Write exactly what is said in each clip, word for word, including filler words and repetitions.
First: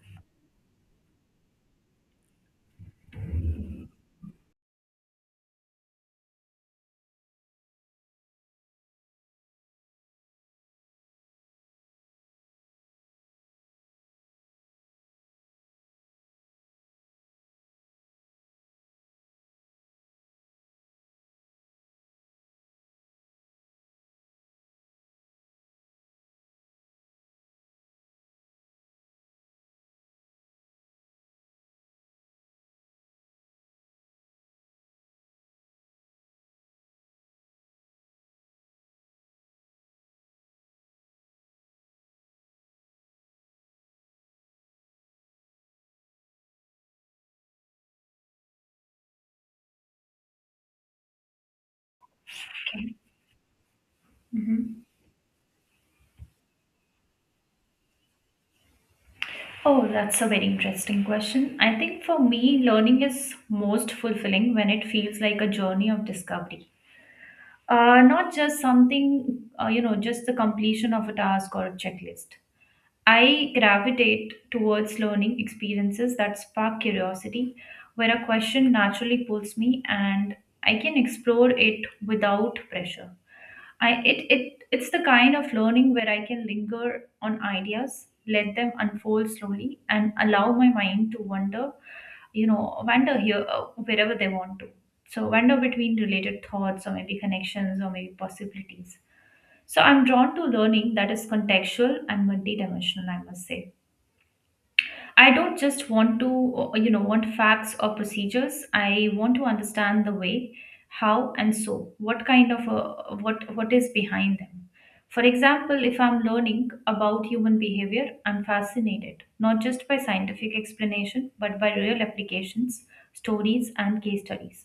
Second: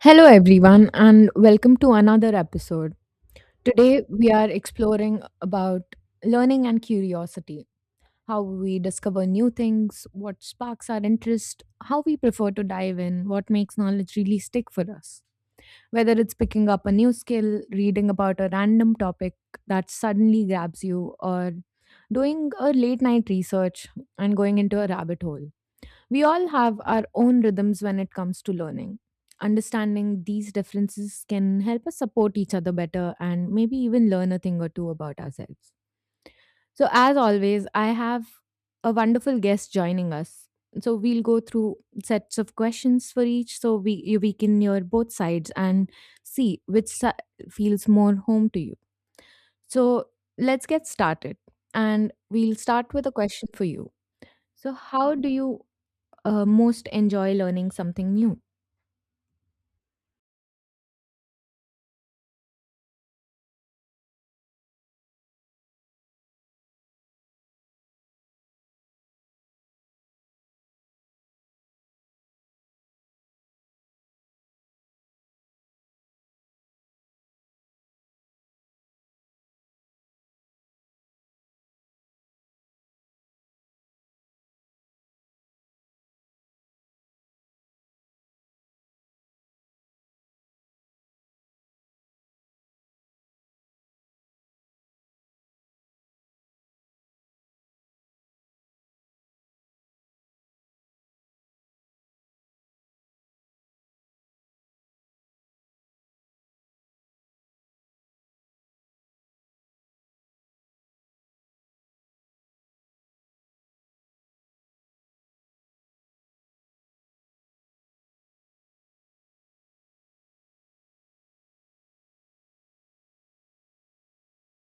Hello everyone and welcome to another episode. Today we are exploring about learning and curiosity, how we discover new things, what sparks our interest, how we prefer to dive in, what makes knowledge really stick for us. Whether it's picking up a new skill, reading about a random topic that suddenly grabs you or doing a late night research and going into a rabbit hole. We all have our own rhythms when it comes to learning. Understanding these differences can help us support each other better and maybe even learn a thing or two about ourselves. So, as always, I have a wonderful guest joining us. So, we'll go through sets of questions for each so we, you- we can hear both sides and see which si- feels more home to you. So, let's get started. And we'll start with a question for you. So, Mm. how do you uh, most enjoy learning something new? Oh, that's a very interesting question. I think for me, learning is most fulfilling when it feels like a journey of discovery. Uh, not just something, uh, you know, just the completion of a task or a checklist. I gravitate towards learning experiences that spark curiosity, where a question naturally pulls me and I can explore it without pressure. I it it it's the kind of learning where I can linger on ideas, let them unfold slowly, and allow my mind to wander, you know, wander here uh, wherever they want to. So wander between related thoughts or maybe connections or maybe possibilities. So I'm drawn to learning that is contextual and multidimensional, I must say. I don't just want to, uh, you know, want facts or procedures. I want to understand the way, how, and so. What kind of a, what what is behind them? For example, if I'm learning about human behavior, I'm fascinated not just by scientific explanation but by real applications, stories, and case studies.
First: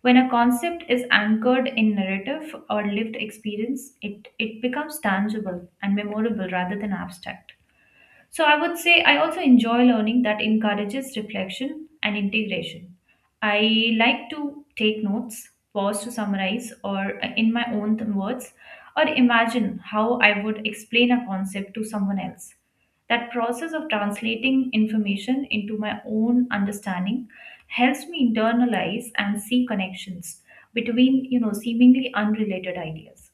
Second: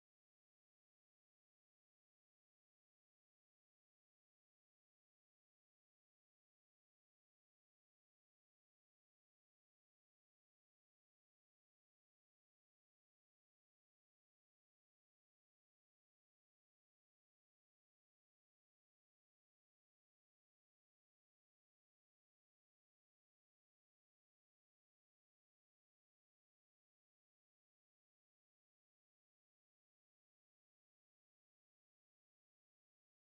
When a concept is anchored in narrative or lived experience, it, it becomes tangible and memorable rather than abstract. So I would say I also enjoy learning that encourages reflection and integration. I like to take notes, pause to summarize, or uh, in my own th- words, or imagine how I would explain a concept to someone else. That process of translating information into my own understanding helps me internalize and see connections between, you know, seemingly unrelated ideas.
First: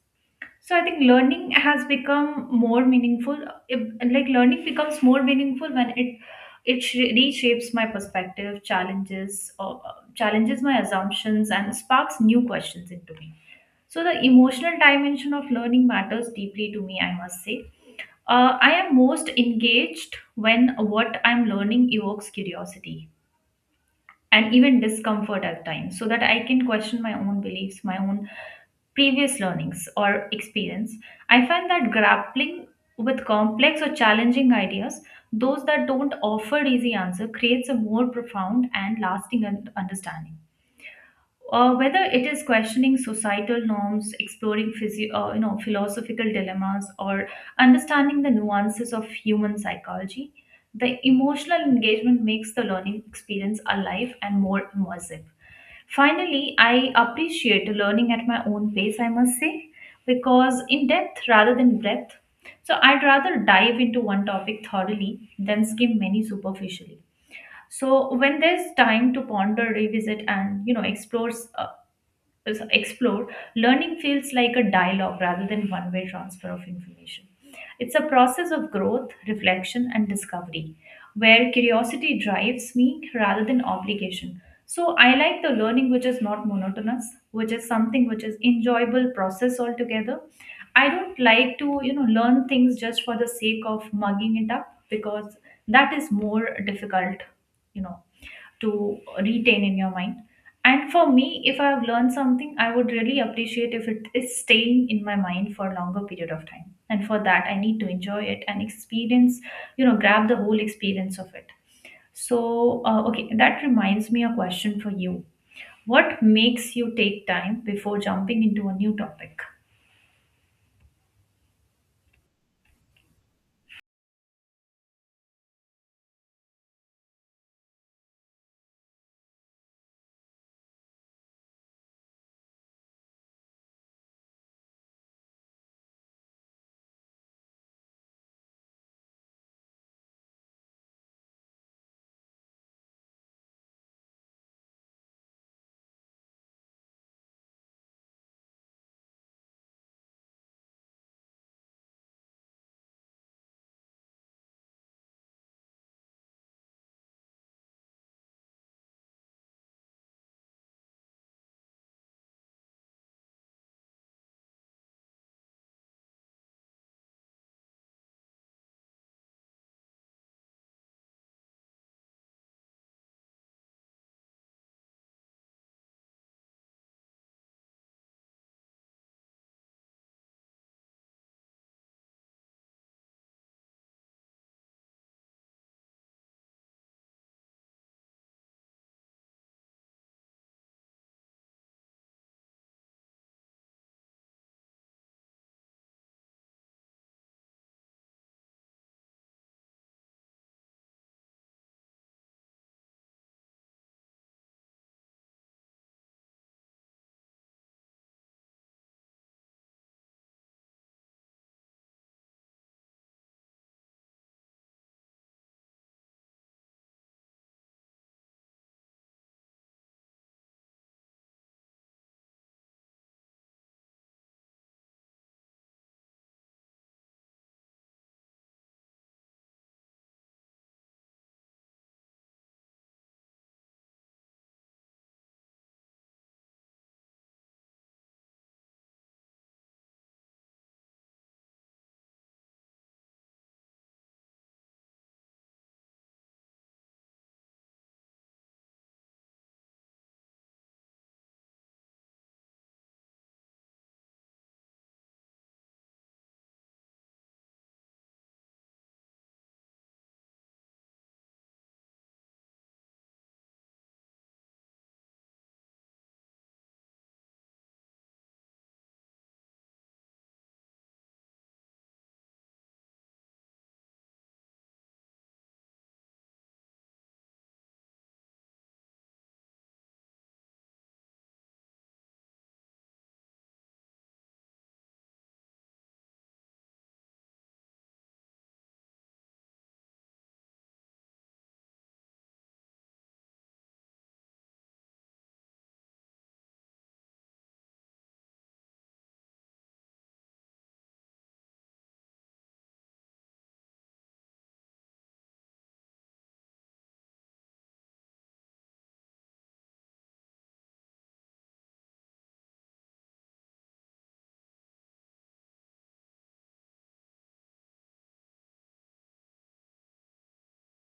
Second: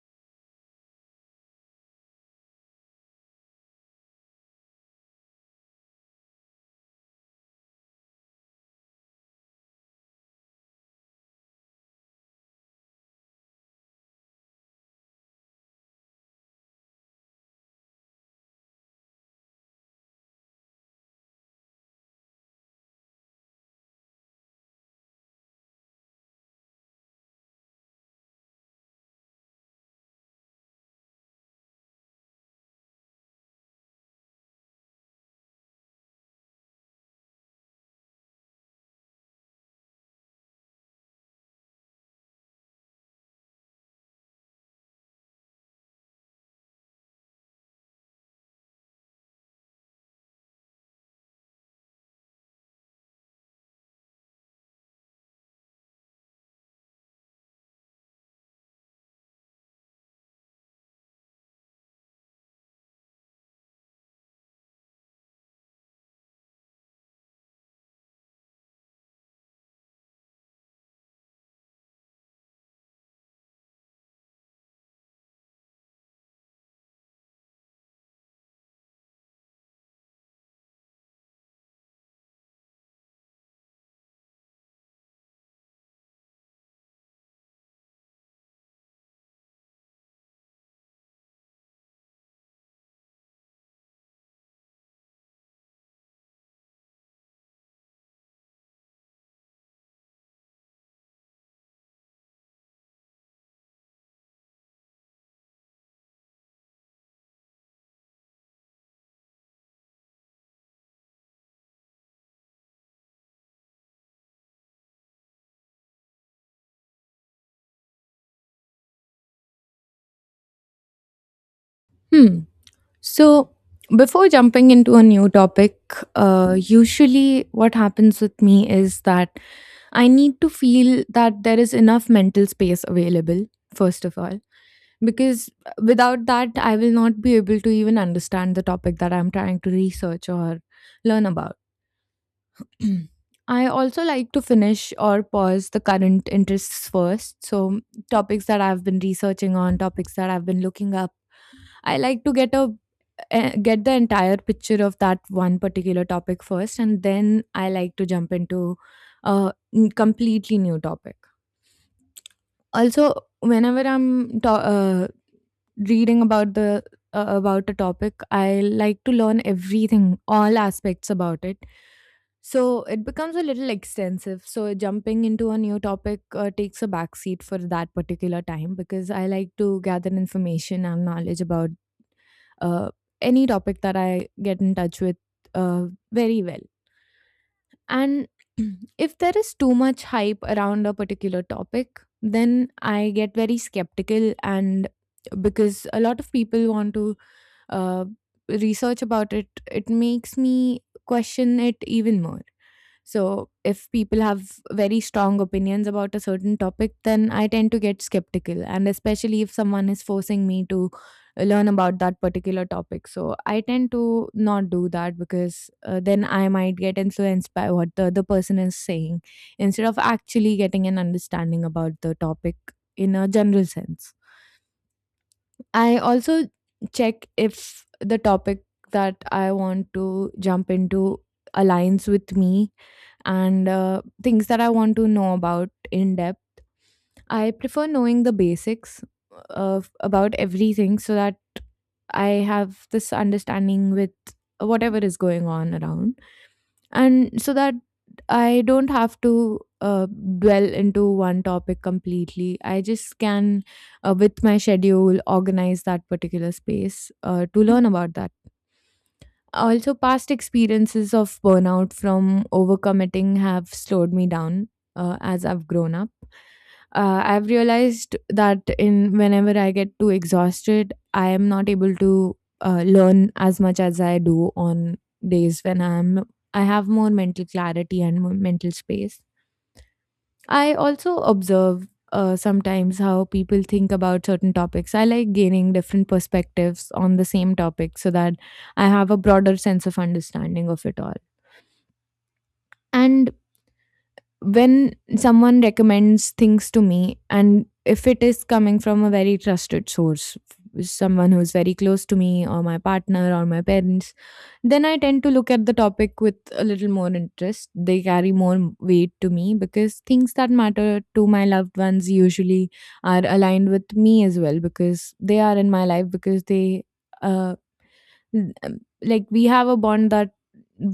So I think learning has become more meaningful. If- Like learning becomes more meaningful when it it sh- reshapes my perspective, challenges or uh, challenges my assumptions, and sparks new questions into me. So the emotional dimension of learning matters deeply to me, I must say. uh, I am most engaged when what I'm learning evokes curiosity and even discomfort at times so that I can question my own beliefs, my own previous learnings or experience. I find that grappling with complex or challenging ideas, those that don't offer easy answer, creates a more profound and lasting un- understanding, uh, whether it is questioning societal norms, exploring physio- uh, you know, philosophical dilemmas, or understanding the nuances of human psychology, the emotional engagement makes the learning experience alive and more immersive. Finally, I appreciate learning at my own pace, I must say, because in depth rather than breadth. So I'd rather dive into one topic thoroughly than skim many superficially so when there's time to ponder revisit and you know explore uh, is- explore, learning feels like a dialogue rather than one way transfer of information. It's a process of growth, reflection, and discovery where curiosity drives me rather than obligation. So I like the learning which is not monotonous, which is something which is enjoyable process altogether. I don't like to, you know, learn things just for the sake of mugging it up because that is more difficult, you know to retain in your mind. And for me, if I have learned something, I would really appreciate if it is staying in my mind for a longer period of time. And for that, I need to enjoy it and experience, you know, grab the whole experience of it. So, uh, okay, that reminds me a question for you. What makes you take time before jumping into a new topic? Hmm. So, before jumping into a new topic, uh, usually what happens with me is that I need to feel that there is enough mental space available, first of all, because without that, I will not be able to even understand the topic that I'm trying to research or learn about. I also like to finish or pause the current interests first. So, topics that I've been researching on, topics that I've been looking up I like to get a eh, get the entire picture of that one particular topic first, and then I like to jump into a n- completely new topic. Also, whenever I'm ta- uh, reading about the uh, about a topic, I like to learn everything, all aspects about it. So it becomes a little extensive. So jumping into a new topic uh, takes a backseat for that particular time because I like to gather information and knowledge about uh, any topic that I get in touch with uh, very well. And if there is too much hype around a particular topic, then I get very skeptical, and because a lot of people want to uh, research about it, it makes me question it even more. So, if people have very strong opinions about a certain topic, then I tend to get skeptical. And especially if someone is forcing me to learn about that particular topic. So I tend to not do that because uh, then I might get influenced by what the other person is saying instead of actually getting an understanding about the topic in a general sense. I also check if the topic that I want to jump into aligns with me and uh, things that I want to know about in depth. I prefer knowing the basics of about everything so that I have this understanding with whatever is going on around, and so that I don't have to uh, dwell into one topic completely. I just can, uh, with my schedule, organize that particular space uh, to learn about that. Also, past experiences of burnout from overcommitting have slowed me down uh, as I've grown up. Uh, I've realized that in whenever I get too exhausted, I am not able to uh, learn as much as I do on days when I'm I have more mental clarity and more mental space. I also observe uh, sometimes how people think about certain topics. I like gaining different perspectives on the same topic so that I have a broader sense of understanding of it all. And when someone recommends things to me, and if it is coming from a very trusted source, someone who's very close to me, or my partner, or my parents, then I tend to look at the topic with a little more interest. They carry more m- weight to me because things that matter to my loved ones usually are aligned with me as well because they are in my life because they, uh, l- um, like, we have a bond that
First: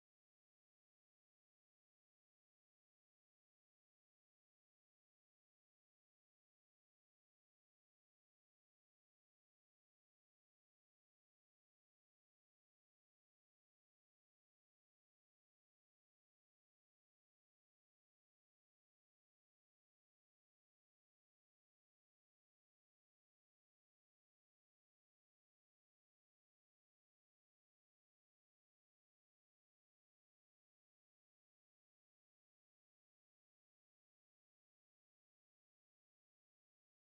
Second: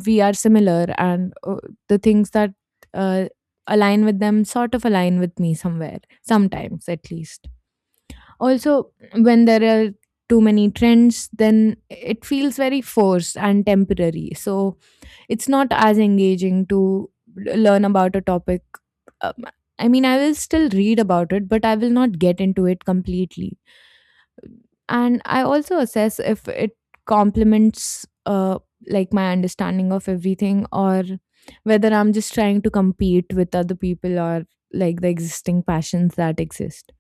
we are similar and uh, the things that uh, align with them sort of align with me somewhere, sometimes at least. Also, when there are too many trends, then it feels very forced and temporary. So, it's not as engaging to l- learn about a topic. Um, I mean, I will still read about it, but I will not get into it completely. And I also assess if it complements uh, like my understanding of everything or whether I'm just trying to compete with other people or like the existing passions that exist.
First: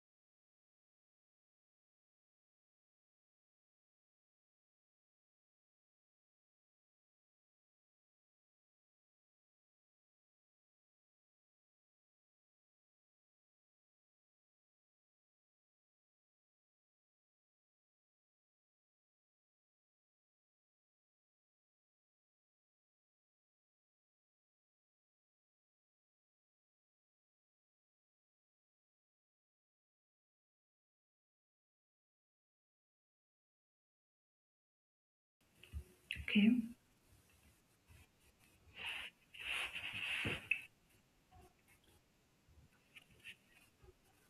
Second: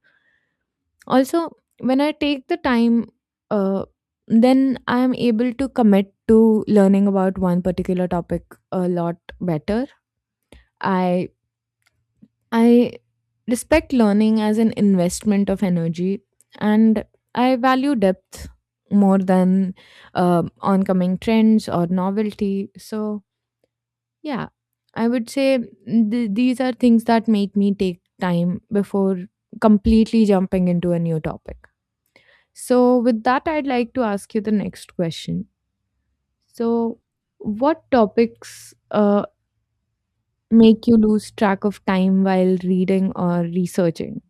Also, when I take the time, uh, then I'm able to commit to learning about one particular topic a lot better. I I respect learning as an investment of energy, and I value depth more than uh, oncoming trends or novelty. So yeah, I would say th- these are things that make me take time before completely jumping into a new topic. So with that, I'd like to ask you the next question. Okay. So what topics uh, make you lose track of time while reading or researching?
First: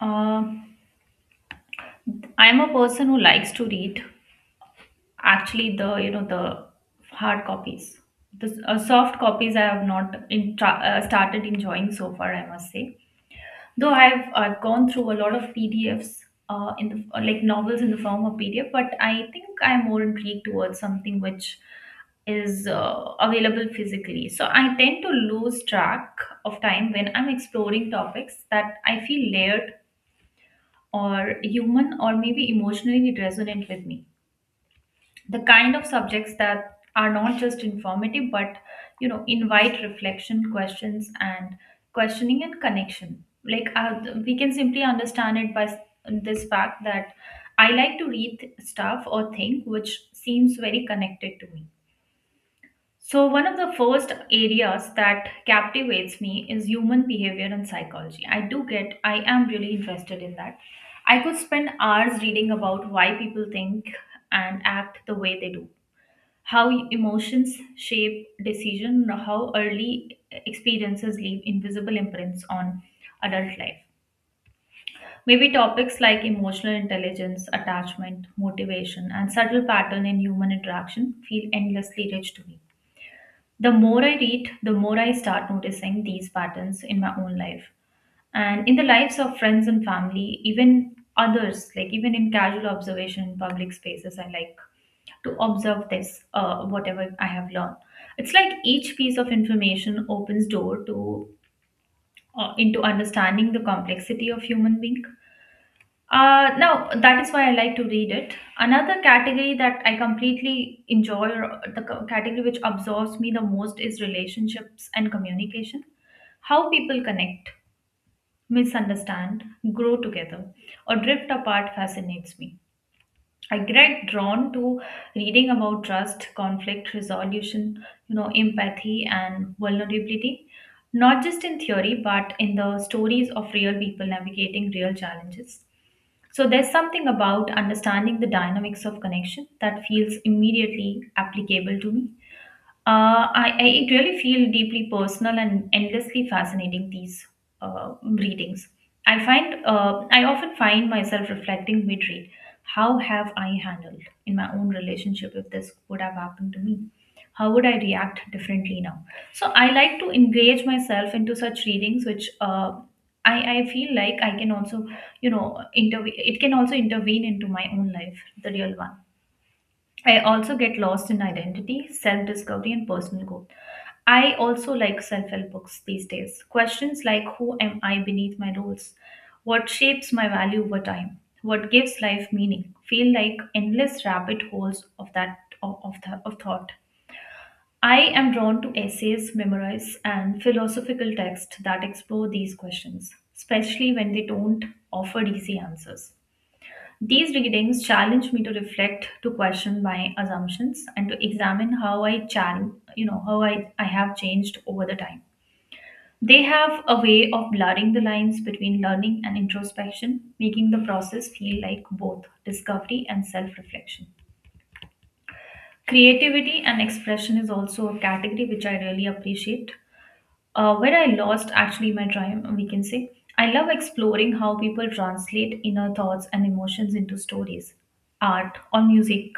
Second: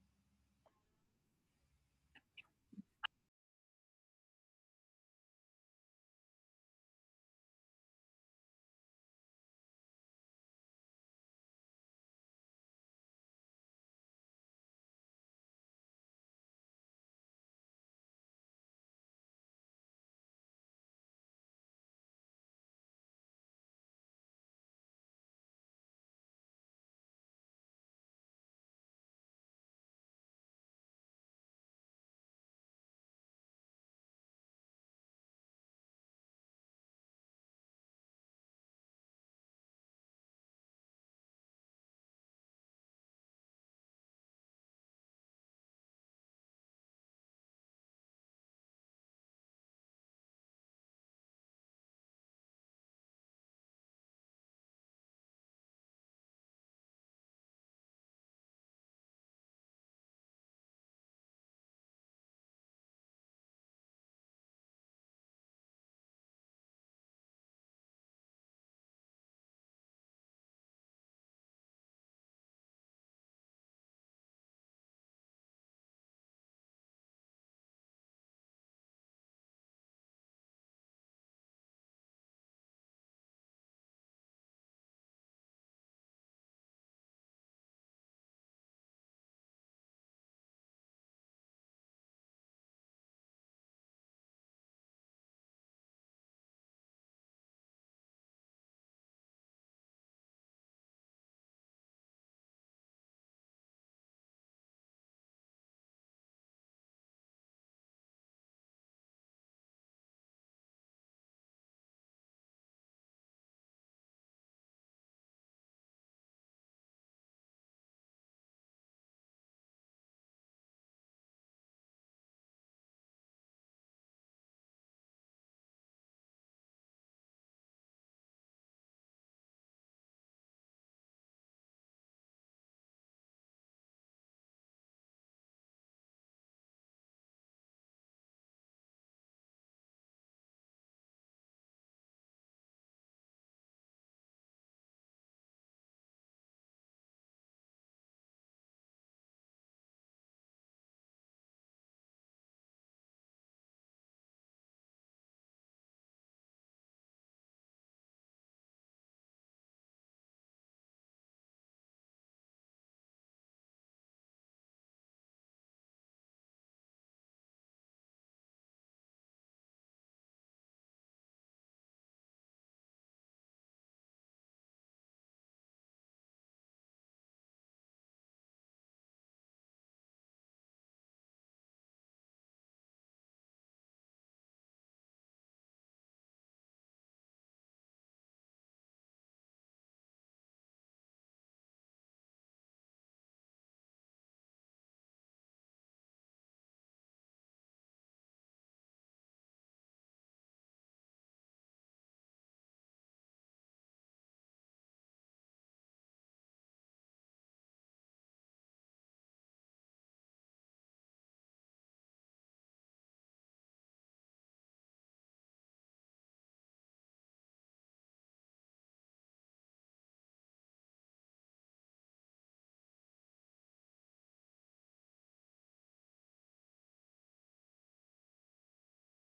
Uh, I'm a person who likes to read, actually the you know the hard copies the uh, soft copies I have not in tra- uh, started enjoying so far, I must say, though i've i've gone through a lot of PDFs uh, in the uh, like novels in the form of PDF, but I think I'm more intrigued towards something which is uh, available physically. So I tend to lose track of time when I'm exploring topics that I feel layered or human or maybe emotionally resonant with me, the kind of subjects that are not just informative but you know invite reflection questions and questioning and connection, like, uh, we can simply understand it by s- this fact that I like to read th- stuff or think which seems very connected to me. So one of the first areas that captivates me is human behavior and psychology. I do get I am really interested in that. I could spend hours reading about why people think and act the way they do, how emotions shape decision, how early experiences leave invisible imprints on adult life. Maybe topics like emotional intelligence, attachment, motivation, and subtle pattern in human interaction feel endlessly rich to me. The more I read, the more I start noticing these patterns in my own life and in the lives of friends and family, even others, like even in casual observation in public spaces. I like to observe this, uh, whatever I have learned. It's like each piece of information opens door to, uh, into understanding the complexity of human being. Uh, now that is why I like to read it. Another category that I completely enjoy, or the c- category which absorbs me the most, is relationships and communication. How people connect, misunderstand, grow together, or drift apart fascinates me. I get drawn to reading about trust, conflict resolution, you know, empathy and vulnerability, not just in theory, but in the stories of real people navigating real challenges. So there's something about understanding the dynamics of connection that feels immediately applicable to me. Uh, I, I It really feel deeply personal and endlessly fascinating these uh, readings. I find uh, I often find myself reflecting mid-read. How have I handled in my own relationship if this would have happened to me? How would I react differently now? So I like to engage myself into such readings, which, uh, I I feel like I can also, you know intervene. It can also intervene into my own life, the real one. I also get lost in identity, self discovery, and personal growth. I also like self help books these days. Questions like who am I beneath my roles? What shapes my value over time? What gives life meaning? Feel like endless rabbit holes of that of, of, th- of thought. I am drawn to essays, memoirs, and philosophical texts that explore these questions, especially when they don't offer easy answers. These readings challenge me to reflect, to question my assumptions, and to examine how I challenge, you know, how I, I have changed over the time. They have a way of blurring the lines between learning and introspection, making the process feel like both discovery and self reflection. Creativity and expression is also a category which I really appreciate. Uh, where I lost actually my time, we can say. I love exploring how people translate inner thoughts and emotions into stories, art, or music.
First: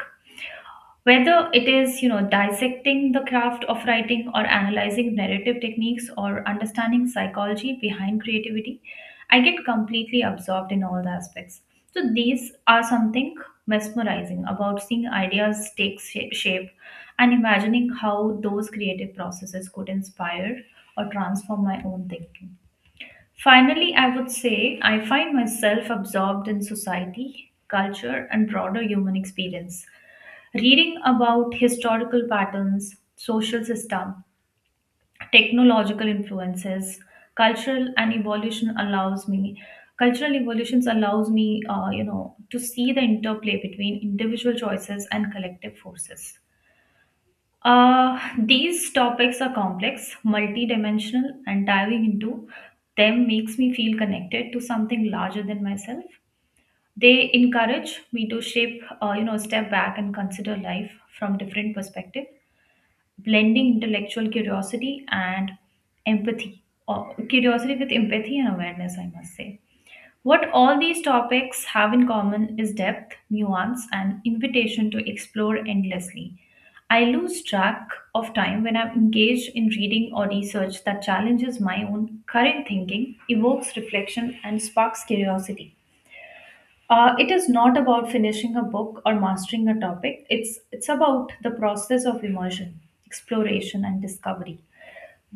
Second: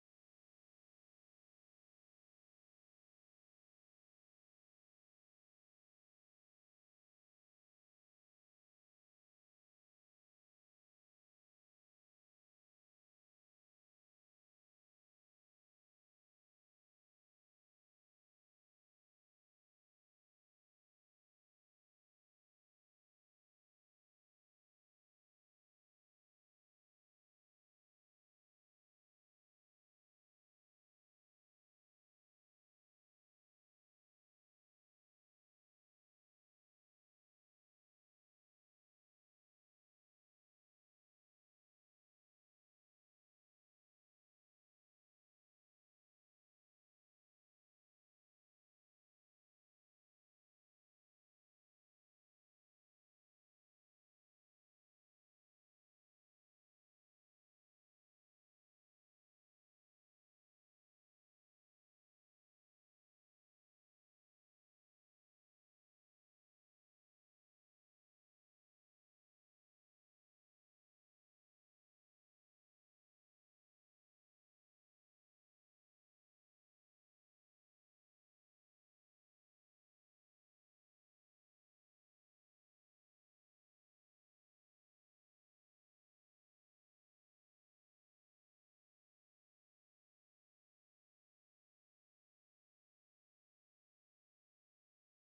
Whether it is, you know, dissecting the craft of writing or analyzing narrative techniques or understanding psychology behind creativity, I get completely absorbed in all the aspects. So these are something mesmerizing about seeing ideas take sha- shape and imagining how those creative processes could inspire or transform my own thinking. Finally, I would say I find myself absorbed in society, culture, and broader human experience. Reading about historical patterns, social system, technological influences, cultural and evolution allows me cultural evolutions allows me, uh, you know to see the interplay between individual choices and collective forces. Uh, these topics are complex, multidimensional, and diving into them makes me feel connected to something larger than myself. They encourage me to shape, uh, you know, step back and consider life from different perspective, blending intellectual curiosity and empathy, or curiosity with empathy and awareness, I must say. What all these topics have in common is depth, nuance, and invitation to explore endlessly. I lose track of time when I'm engaged in reading or research that challenges my own current thinking, evokes reflection, and sparks curiosity. Uh, it is not about finishing a book or mastering a topic. It's it's about the process of immersion, exploration, and discovery.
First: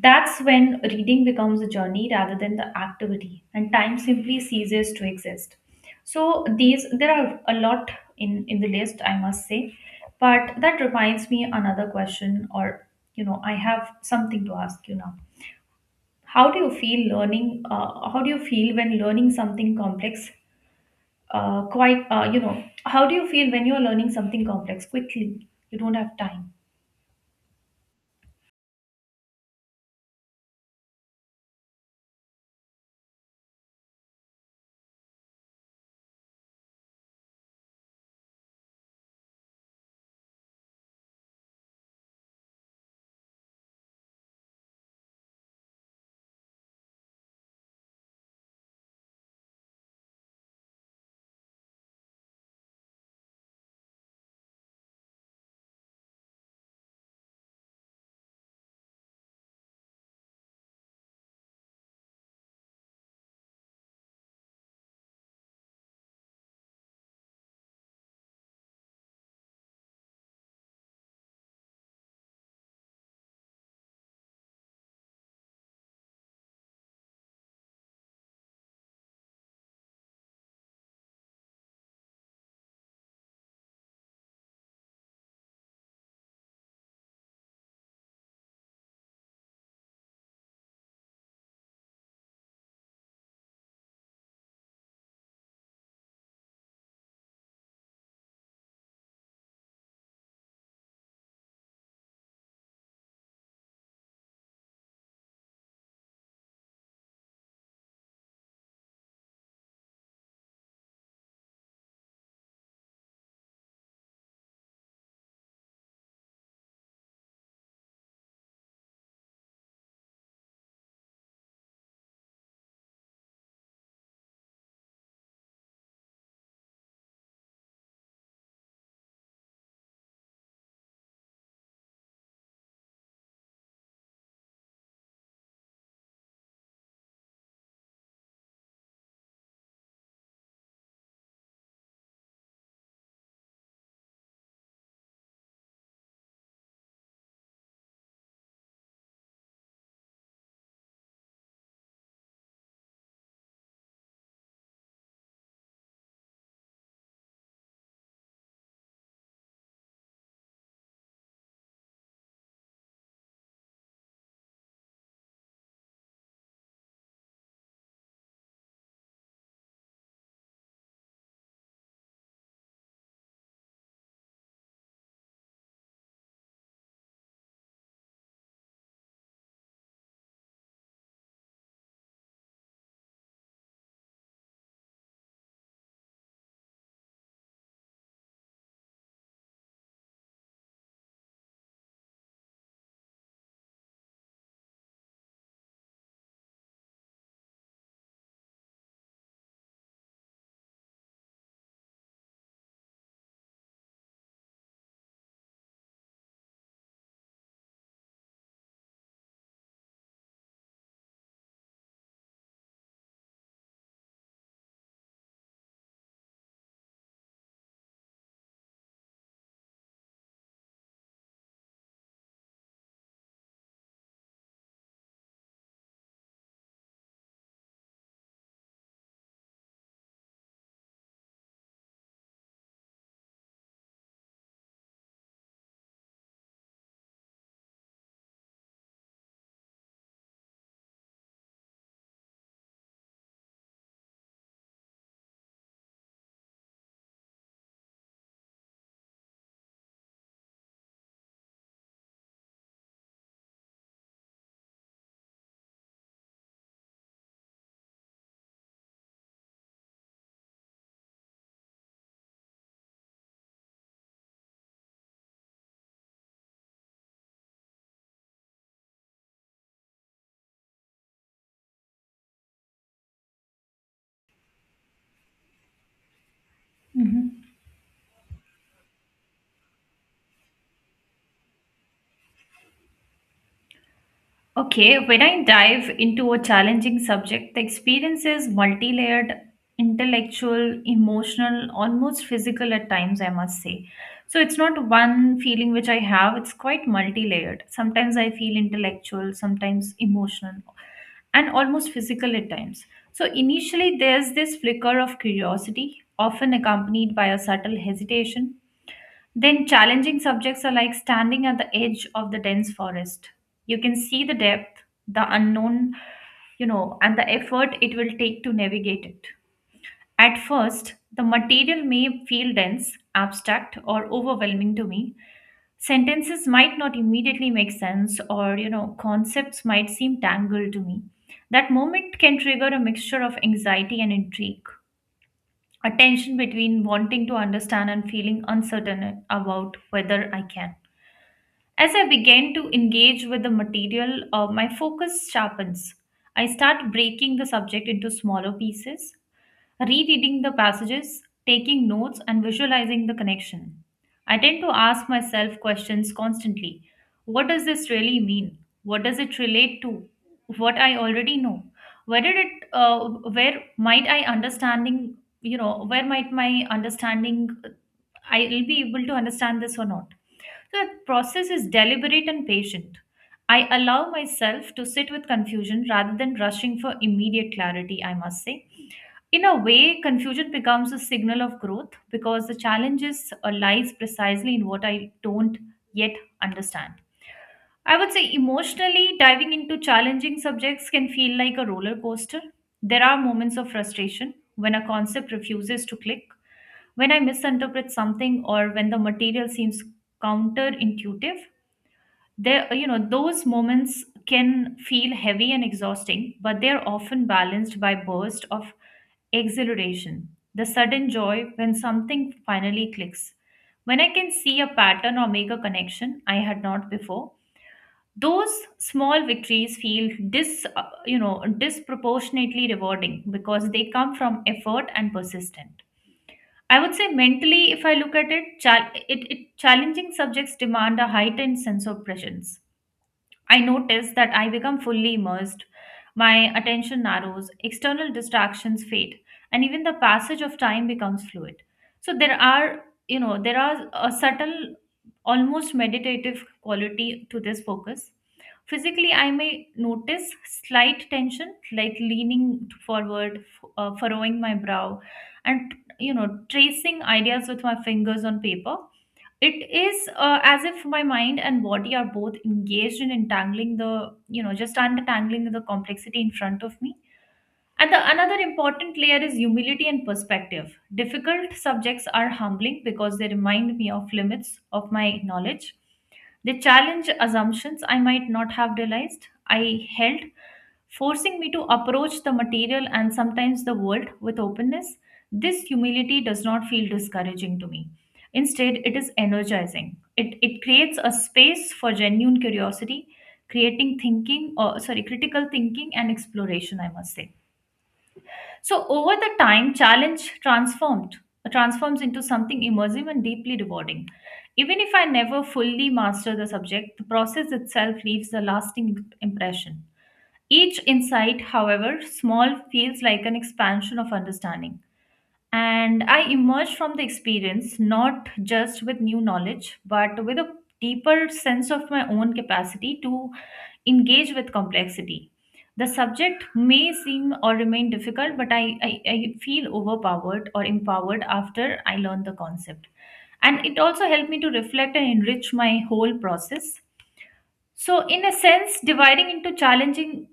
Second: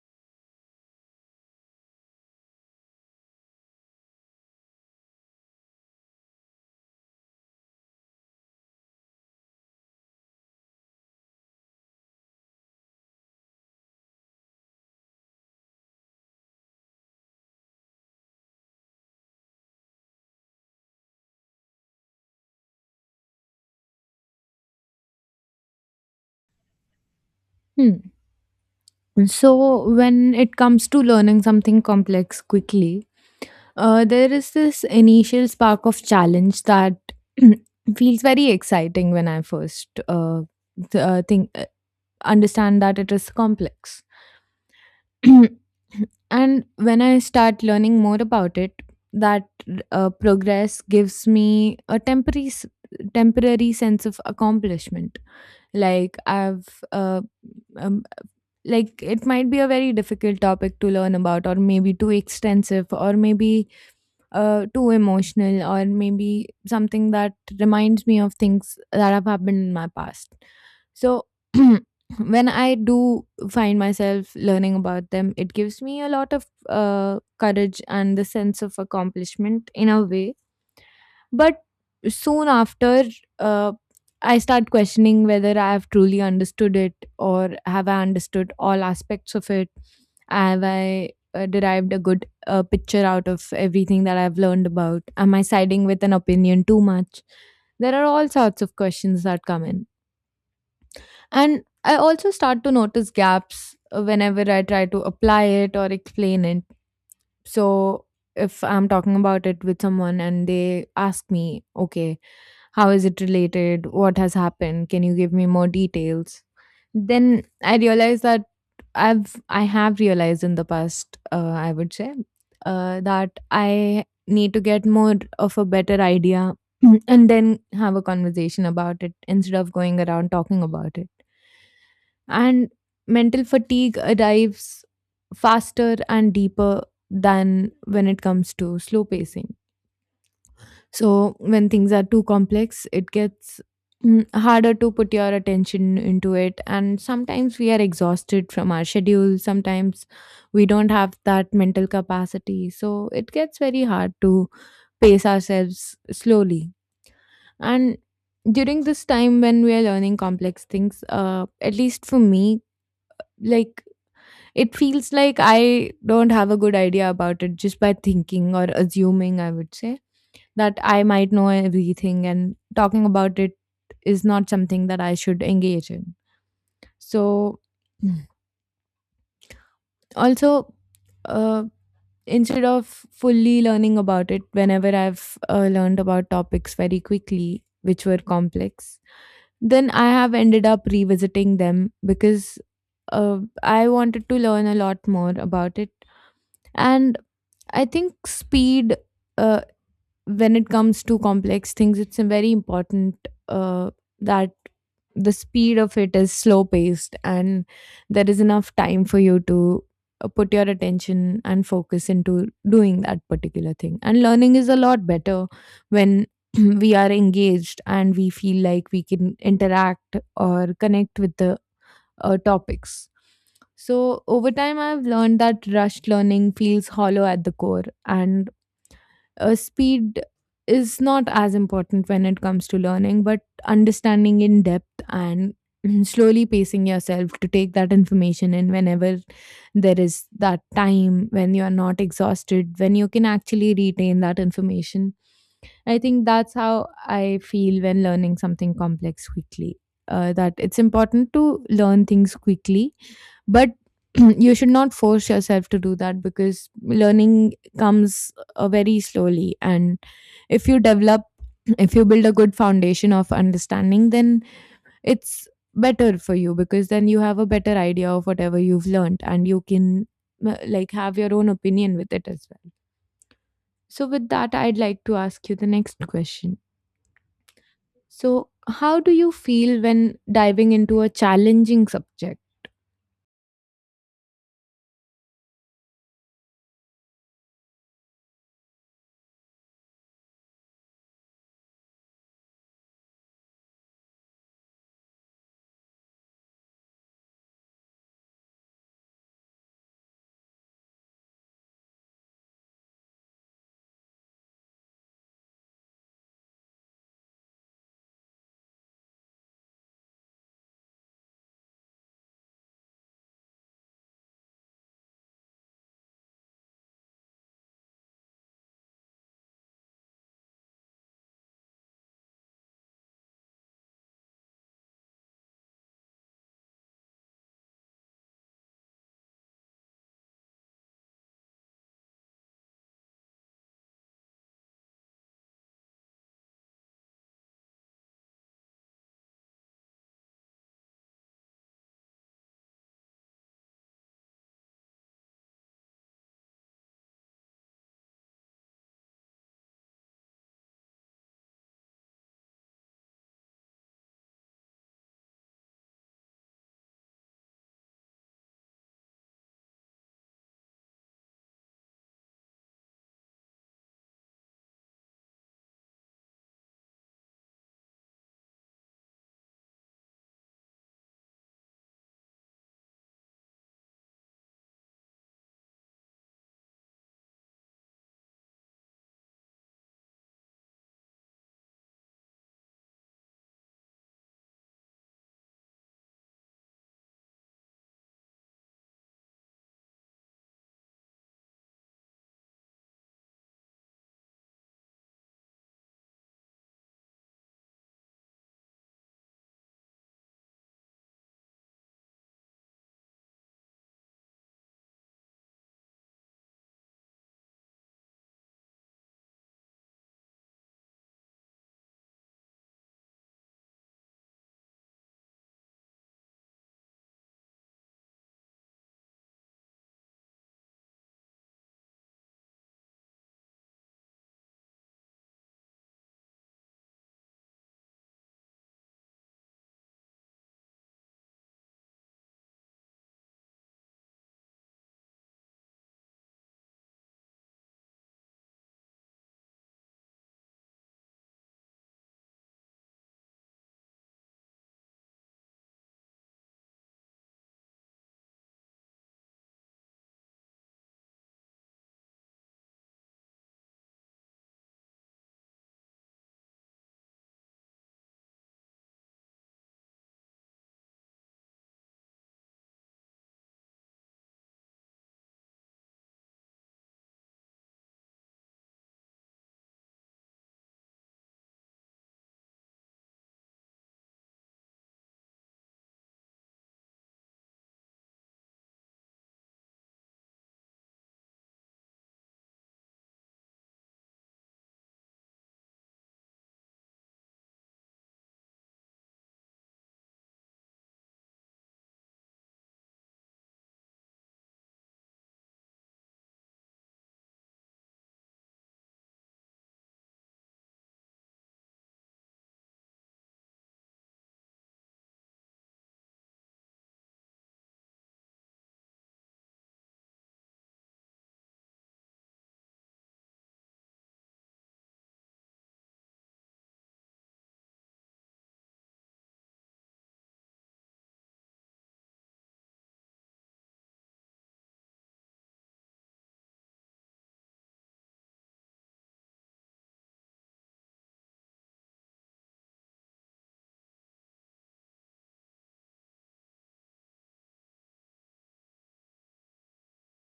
That's when reading becomes a journey rather than the activity, and time simply ceases to exist. So these there are a lot in in the list, I must say, but that reminds me another question, or, you know, I have something to ask you now. How do you feel learning? Uh, how do you feel when learning something complex uh, quite uh, you know How do you feel when you are learning something complex quickly, you don't have time? Hmm. So, when it comes to learning something complex quickly, uh, there is this initial spark of challenge that feels very exciting when I first uh, th- uh, think uh, understand that it is complex. And when I start learning more about it, that uh, progress gives me a temporary s- temporary sense of accomplishment. Like I've uh, um, like it might be a very difficult topic to learn about or maybe too extensive or maybe uh, too emotional or maybe something that reminds me of things that have happened in my past. So when I do find myself learning about them it gives me a lot of uh, courage and the sense of accomplishment in a way. But soon after, uh, I start questioning whether I have truly understood it or have I understood all aspects of it. Have I uh, derived a good uh, picture out of everything that I've learned about? Am I siding with an opinion too much? There are all sorts of questions that come in. And I also start to notice gaps uh, whenever I try to apply it or explain it. So if I'm talking about it with someone and they ask me, okay, how is it related? What has happened? Can you give me more details? Then I realized that I've I have realized in the past, uh, I would say, uh, that I need to get more of a better idea and then have a conversation about it instead of going around talking about it. And mental fatigue arrives faster and deeper than when it comes to slow pacing. So when things are too complex, it gets mm, harder to put your attention into it. And sometimes we are exhausted from our schedule. Sometimes we don't have that mental capacity. So it gets very hard to pace ourselves slowly. And during this time when we are learning complex things, uh, at least for me, like it feels like I don't have a good idea about it just by thinking or assuming, I would say that I might know everything, and talking about it is not something that I should engage in. So, Mm. Also, uh, instead of fully learning about it, whenever I've uh, learned about topics very quickly, which were complex, then I have ended up revisiting them because uh, I wanted to learn a lot more about it. And I think speed. Uh, when it comes to complex things, it's a very important uh, that the speed of it is slow paced and there is enough time for you to uh, put your attention and focus into doing that particular thing. And learning is a lot better when we are engaged and we feel like we can interact or connect with the uh, topics. So, over time, I've learned that rushed learning feels hollow at the core, and uh, speed is not as important when it comes to learning, but understanding in depth and slowly pacing yourself to take that information in whenever there is that time when you are not exhausted, when you can actually retain that information. I think that's how I feel when learning something complex quickly. Uh, that it's important to learn things quickly, but you should not force yourself to do that because learning comes uh, very slowly, and if you develop if you build a good foundation of understanding then it's better for you because then you have a better idea of whatever you've learned and you can uh, like have your own opinion with it as well. So with that, I'd like to ask you the next question. So how do you feel when diving into a challenging subject? Okay, when I dive into a challenging subject, the experience is multi layered, intellectual, emotional, almost physical at times, I must say. So it's not one feeling which I have, it's quite multi layered. Sometimes I feel intellectual, sometimes emotional, and almost physical at times. So initially, there's this flicker of curiosity, often accompanied by a subtle hesitation. Then challenging subjects are like standing at the edge of the dense forest. You can see the depth, the unknown, you know, and the effort it will take to navigate it. At first, the material may feel dense, abstract, or overwhelming to me. Sentences might not immediately make sense, or you know, concepts might seem tangled to me. That moment can trigger a mixture of anxiety and intrigue, a tension between wanting to understand and feeling uncertain about whether I can. As I begin to engage with the material, uh, my focus sharpens. I start breaking the subject into smaller pieces, rereading the passages, taking notes, and visualizing the connection. I tend to ask myself questions constantly. What does this really mean? What does it relate to? What I already know? Where did it, uh, where might I understanding, you know, where might my understanding, I'll be able to understand this or not? The process is deliberate and patient. I allow myself to sit with confusion rather than rushing for immediate clarity, I must say. In a way, confusion becomes a signal of growth because the challenges uh, lies precisely in what I don't yet understand. I would say emotionally, diving into challenging subjects can feel like a roller coaster. There are moments of frustration when a concept refuses to click, when I misinterpret something, or when the material seems counterintuitive, there you know those moments can feel heavy and exhausting, but they're often balanced by bursts of exhilaration, the sudden joy when something finally clicks, when I can see a pattern or make a connection I had not before. Those small victories feel dis uh, you know disproportionately rewarding because they come from effort and persistence. I would say mentally, if I look at it chal- it, it challenging subjects demand a heightened sense of presence. I notice that I become fully immersed, my attention narrows, external distractions fade, and even the passage of time becomes fluid. So there are, you know, there are a subtle, almost meditative quality to this focus. Physically, I may notice slight tension, like leaning forward, f- uh, furrowing my brow, and you know, tracing ideas with my fingers on paper. It is uh, as if my mind and body are both engaged in entangling the, you know, just untangling the complexity in front of me. And the another important layer is humility and perspective. Difficult subjects are humbling because they remind me of limits of my knowledge. They challenge assumptions I might not have realized I held, forcing me to approach the material, and sometimes the world, with openness. This humility does not feel discouraging to me. Instead, it is energizing. It, it creates a space for genuine curiosity, creating thinking, or sorry, critical thinking and exploration, I must say. So over the time, challenge transformed transforms into something immersive and deeply rewarding. Even if I never fully master the subject, the process itself leaves a lasting impression. Each insight, however small, feels like an expansion of understanding. And I emerged from the experience not just with new knowledge, but with a deeper sense of my own capacity to engage with complexity. The subject may seem or remain difficult, but I, I, I feel overpowered or empowered after I learn the concept. And it also helped me to reflect and enrich my whole process. So, in a sense, dividing into challenging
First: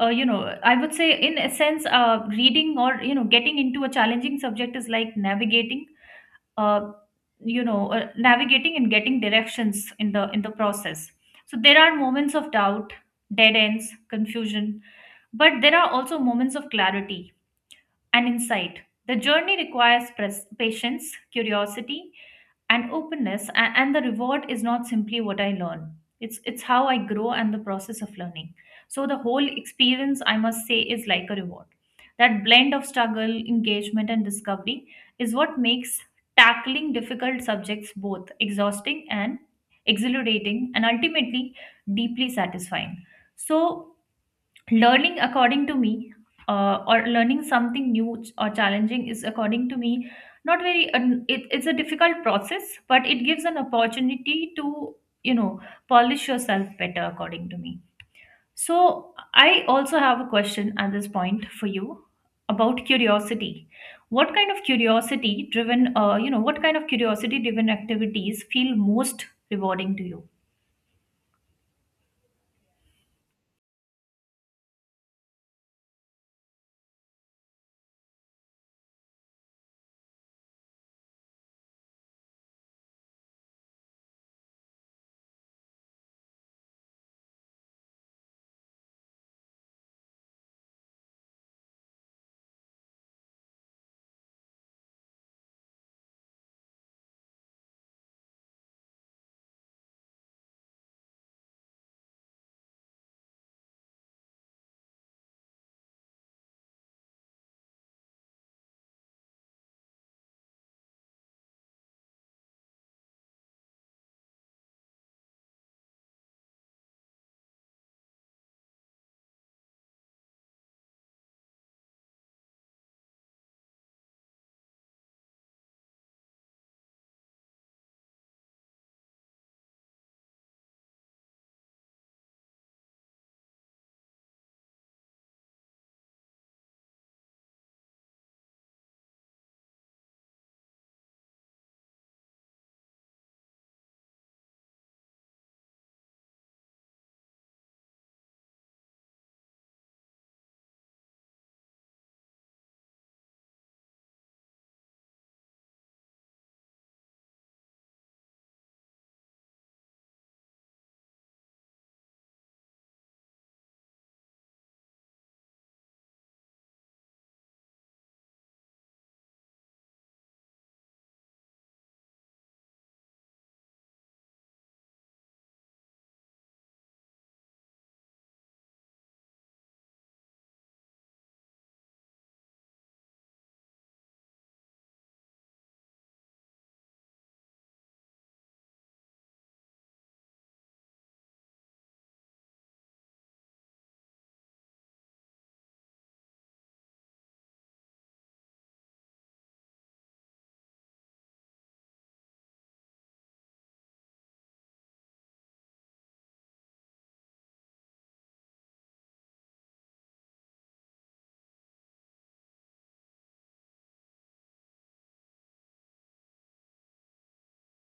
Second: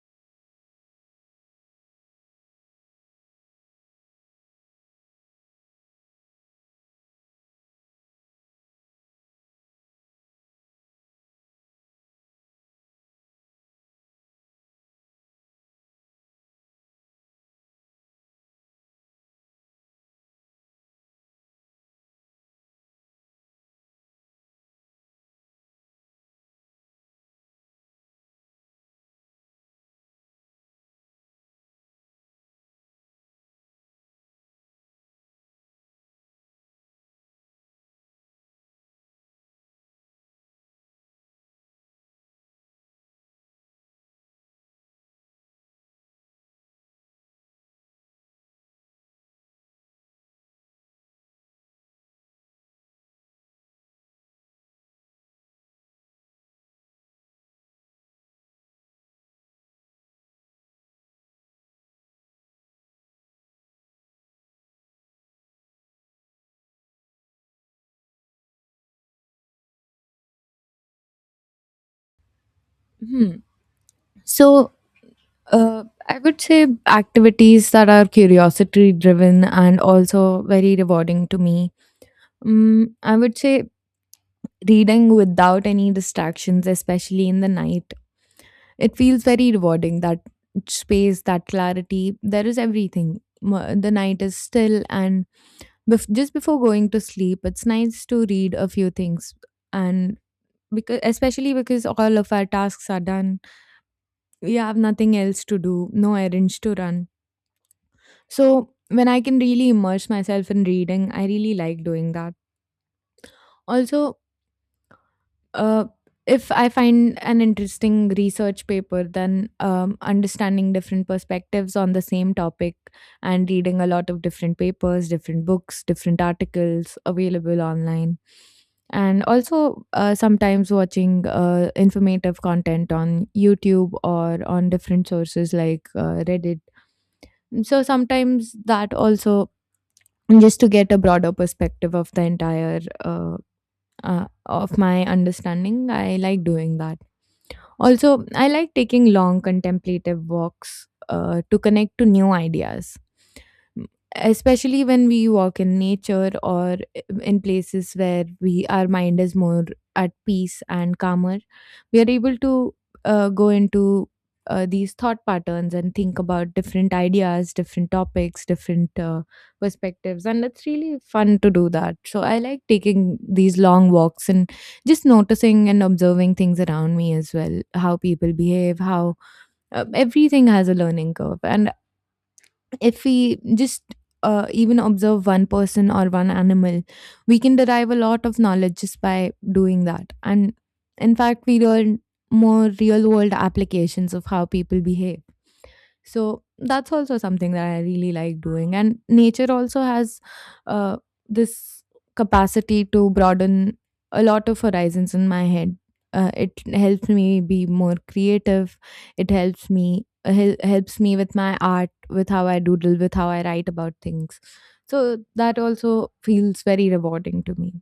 uh, you know I would say in a sense uh, reading, or you know getting into a challenging subject is like navigating uh, you know uh, navigating and getting directions in the in the process. So there are moments of doubt, dead ends, confusion, but there are also moments of clarity and insight. The journey requires pres- patience, curiosity, and openness, and, and the reward is not simply what I learn, it's it's how I grow and the process of learning. So the whole experience, I must say, is like a reward. That blend of struggle, engagement, and discovery is what makes tackling difficult subjects both exhausting and exhilarating and ultimately deeply satisfying. So learning, according to me, uh, or learning something new, ch- or challenging, is, according to me, not very an it, it's a difficult process, but it gives an opportunity to you know polish yourself better, according to me. So I also have a question at this point for you, about curiosity. What kind of curiosity driven uh, you know what kind of curiosity driven activities feel most rewarding to you? Hmm. So uh, I would say activities that are curiosity driven and also very rewarding to me. Mm, I would say reading without any distractions, especially in the night. It feels very rewarding, that space, that clarity. There is everything. Mo- The night is still, and bef- just before going to sleep, it's nice to read a few things. And because, especially because all of our tasks are done, we have nothing else to do, no errands to run. So, when I can really immerse myself in reading, I really like doing that. Also, uh, if I find an interesting research paper, then um, understanding different perspectives on the same topic and reading a lot of different papers, different books, different articles available online. And also, uh, sometimes watching uh, informative content on YouTube or on different sources like uh, Reddit. So, sometimes that also, just to get a broader perspective of the entire uh, uh, of my understanding, I like doing that. Also, I like taking long contemplative walks uh, to connect to new ideas, M- especially when we walk in nature or uh, in places where we our mind is more at peace and calmer. We are able to uh, go into uh, these thought patterns and think about different ideas, different topics, different uh, perspectives, and it's really fun to do that. So I like taking these long walks and just noticing and observing things around me as well, how people behave, how uh, everything has a learning curve. And if we just uh, even observe one person or one animal, we can derive a lot of knowledge just by doing that. And in fact we learn more real world applications of how people behave, so that's also something that I really like doing. And nature also has uh, this capacity to broaden a lot of horizons in my head. Uh, it helps me be more creative. It helps me uh, hel- helps me with my art, with how I doodle, with how I write about things. So that also feels very rewarding to me.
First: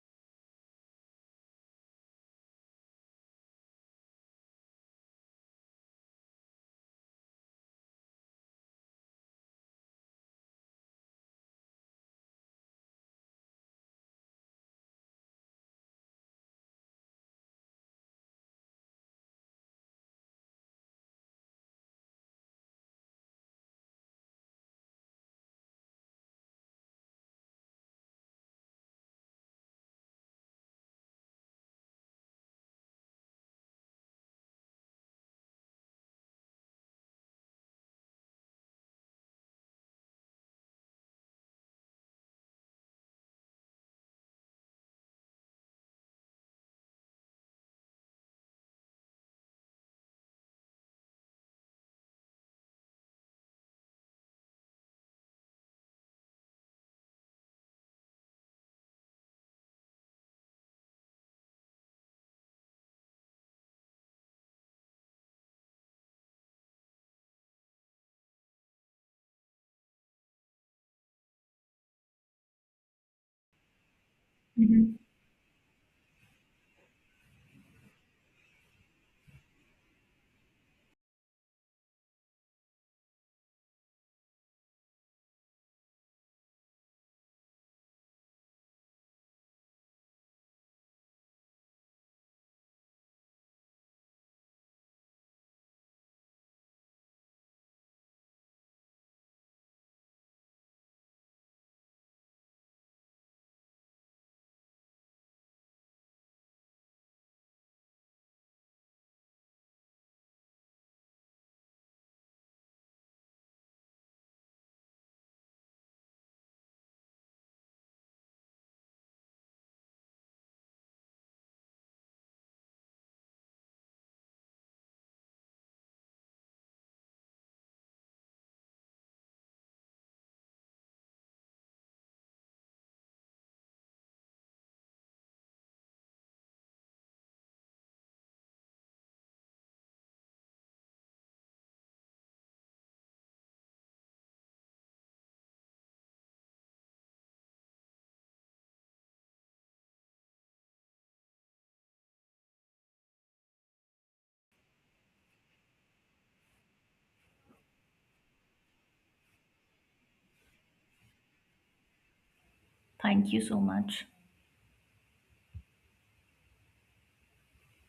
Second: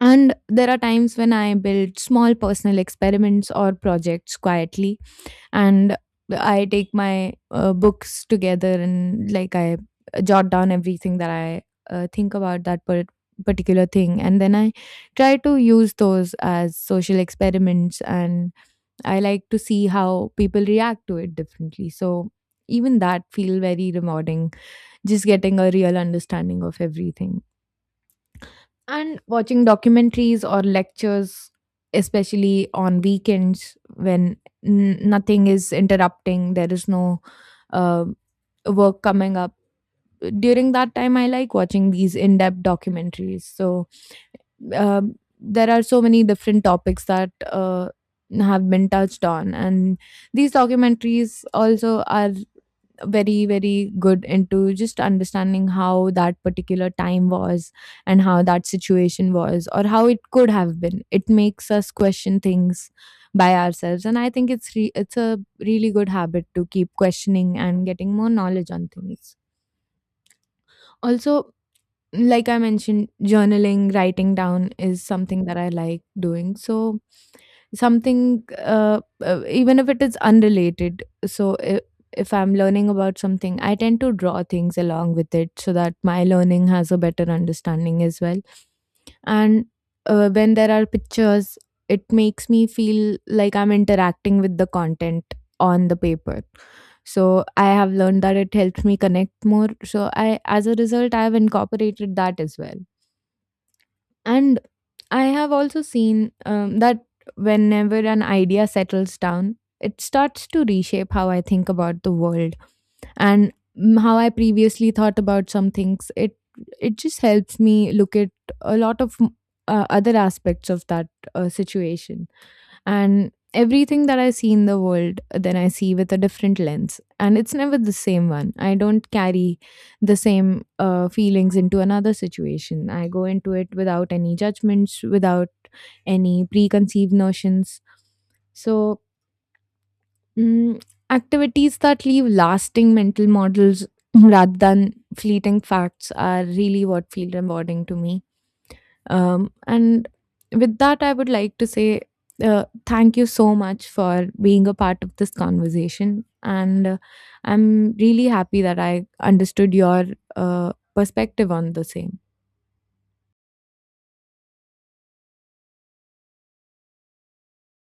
And there are times when I build small personal experiments or projects quietly, and I take my uh, books together, and like I jot down everything that I uh, think about that par- particular thing, and then I try to use those as social experiments, and I like to see how people react to it differently. So even that feel very rewarding, just getting a real understanding of everything. And watching documentaries or lectures, especially on weekends when n- nothing is interrupting, there is no uh, work coming up. During that time, I like watching these in depth documentaries. So, um there are so many different topics that uh, have been touched on, and these documentaries also are very, very good into just understanding how that particular time was and how that situation was or how it could have been. It makes us question things by ourselves, and I think it's re- it's a really good habit to keep questioning and getting more knowledge on things. Also, like I mentioned, journaling, writing down Mhm. is something that I like doing. So, something, uh, uh, even if it is unrelated, so if, if I'm learning about something, I tend to draw things along with it so that my learning has a better understanding as well. And uh, when there are pictures, it makes me feel like I'm interacting with the content on the paper. So I have learned that it helps me connect more, so I as a result I have incorporated that as well. And I have also seen um, that whenever an idea settles down, it starts to reshape how I think about the world and mm, how I previously thought about some things. It it just helps me look at a lot of mm, uh, other aspects of that uh, situation. And everything that I see in the world, then I see with a different lens, and it's never the same one. I don't carry the same uh, feelings into another situation. I go into it without any judgments, without any preconceived notions. So, mm, activities that leave lasting mental models rather than fleeting facts are really what feel rewarding to me. um, and with that, I would like to say uh, thank you so much for being a part of this conversation. And uh, I'm really happy that I understood your uh, perspective on the same. Thank you so much.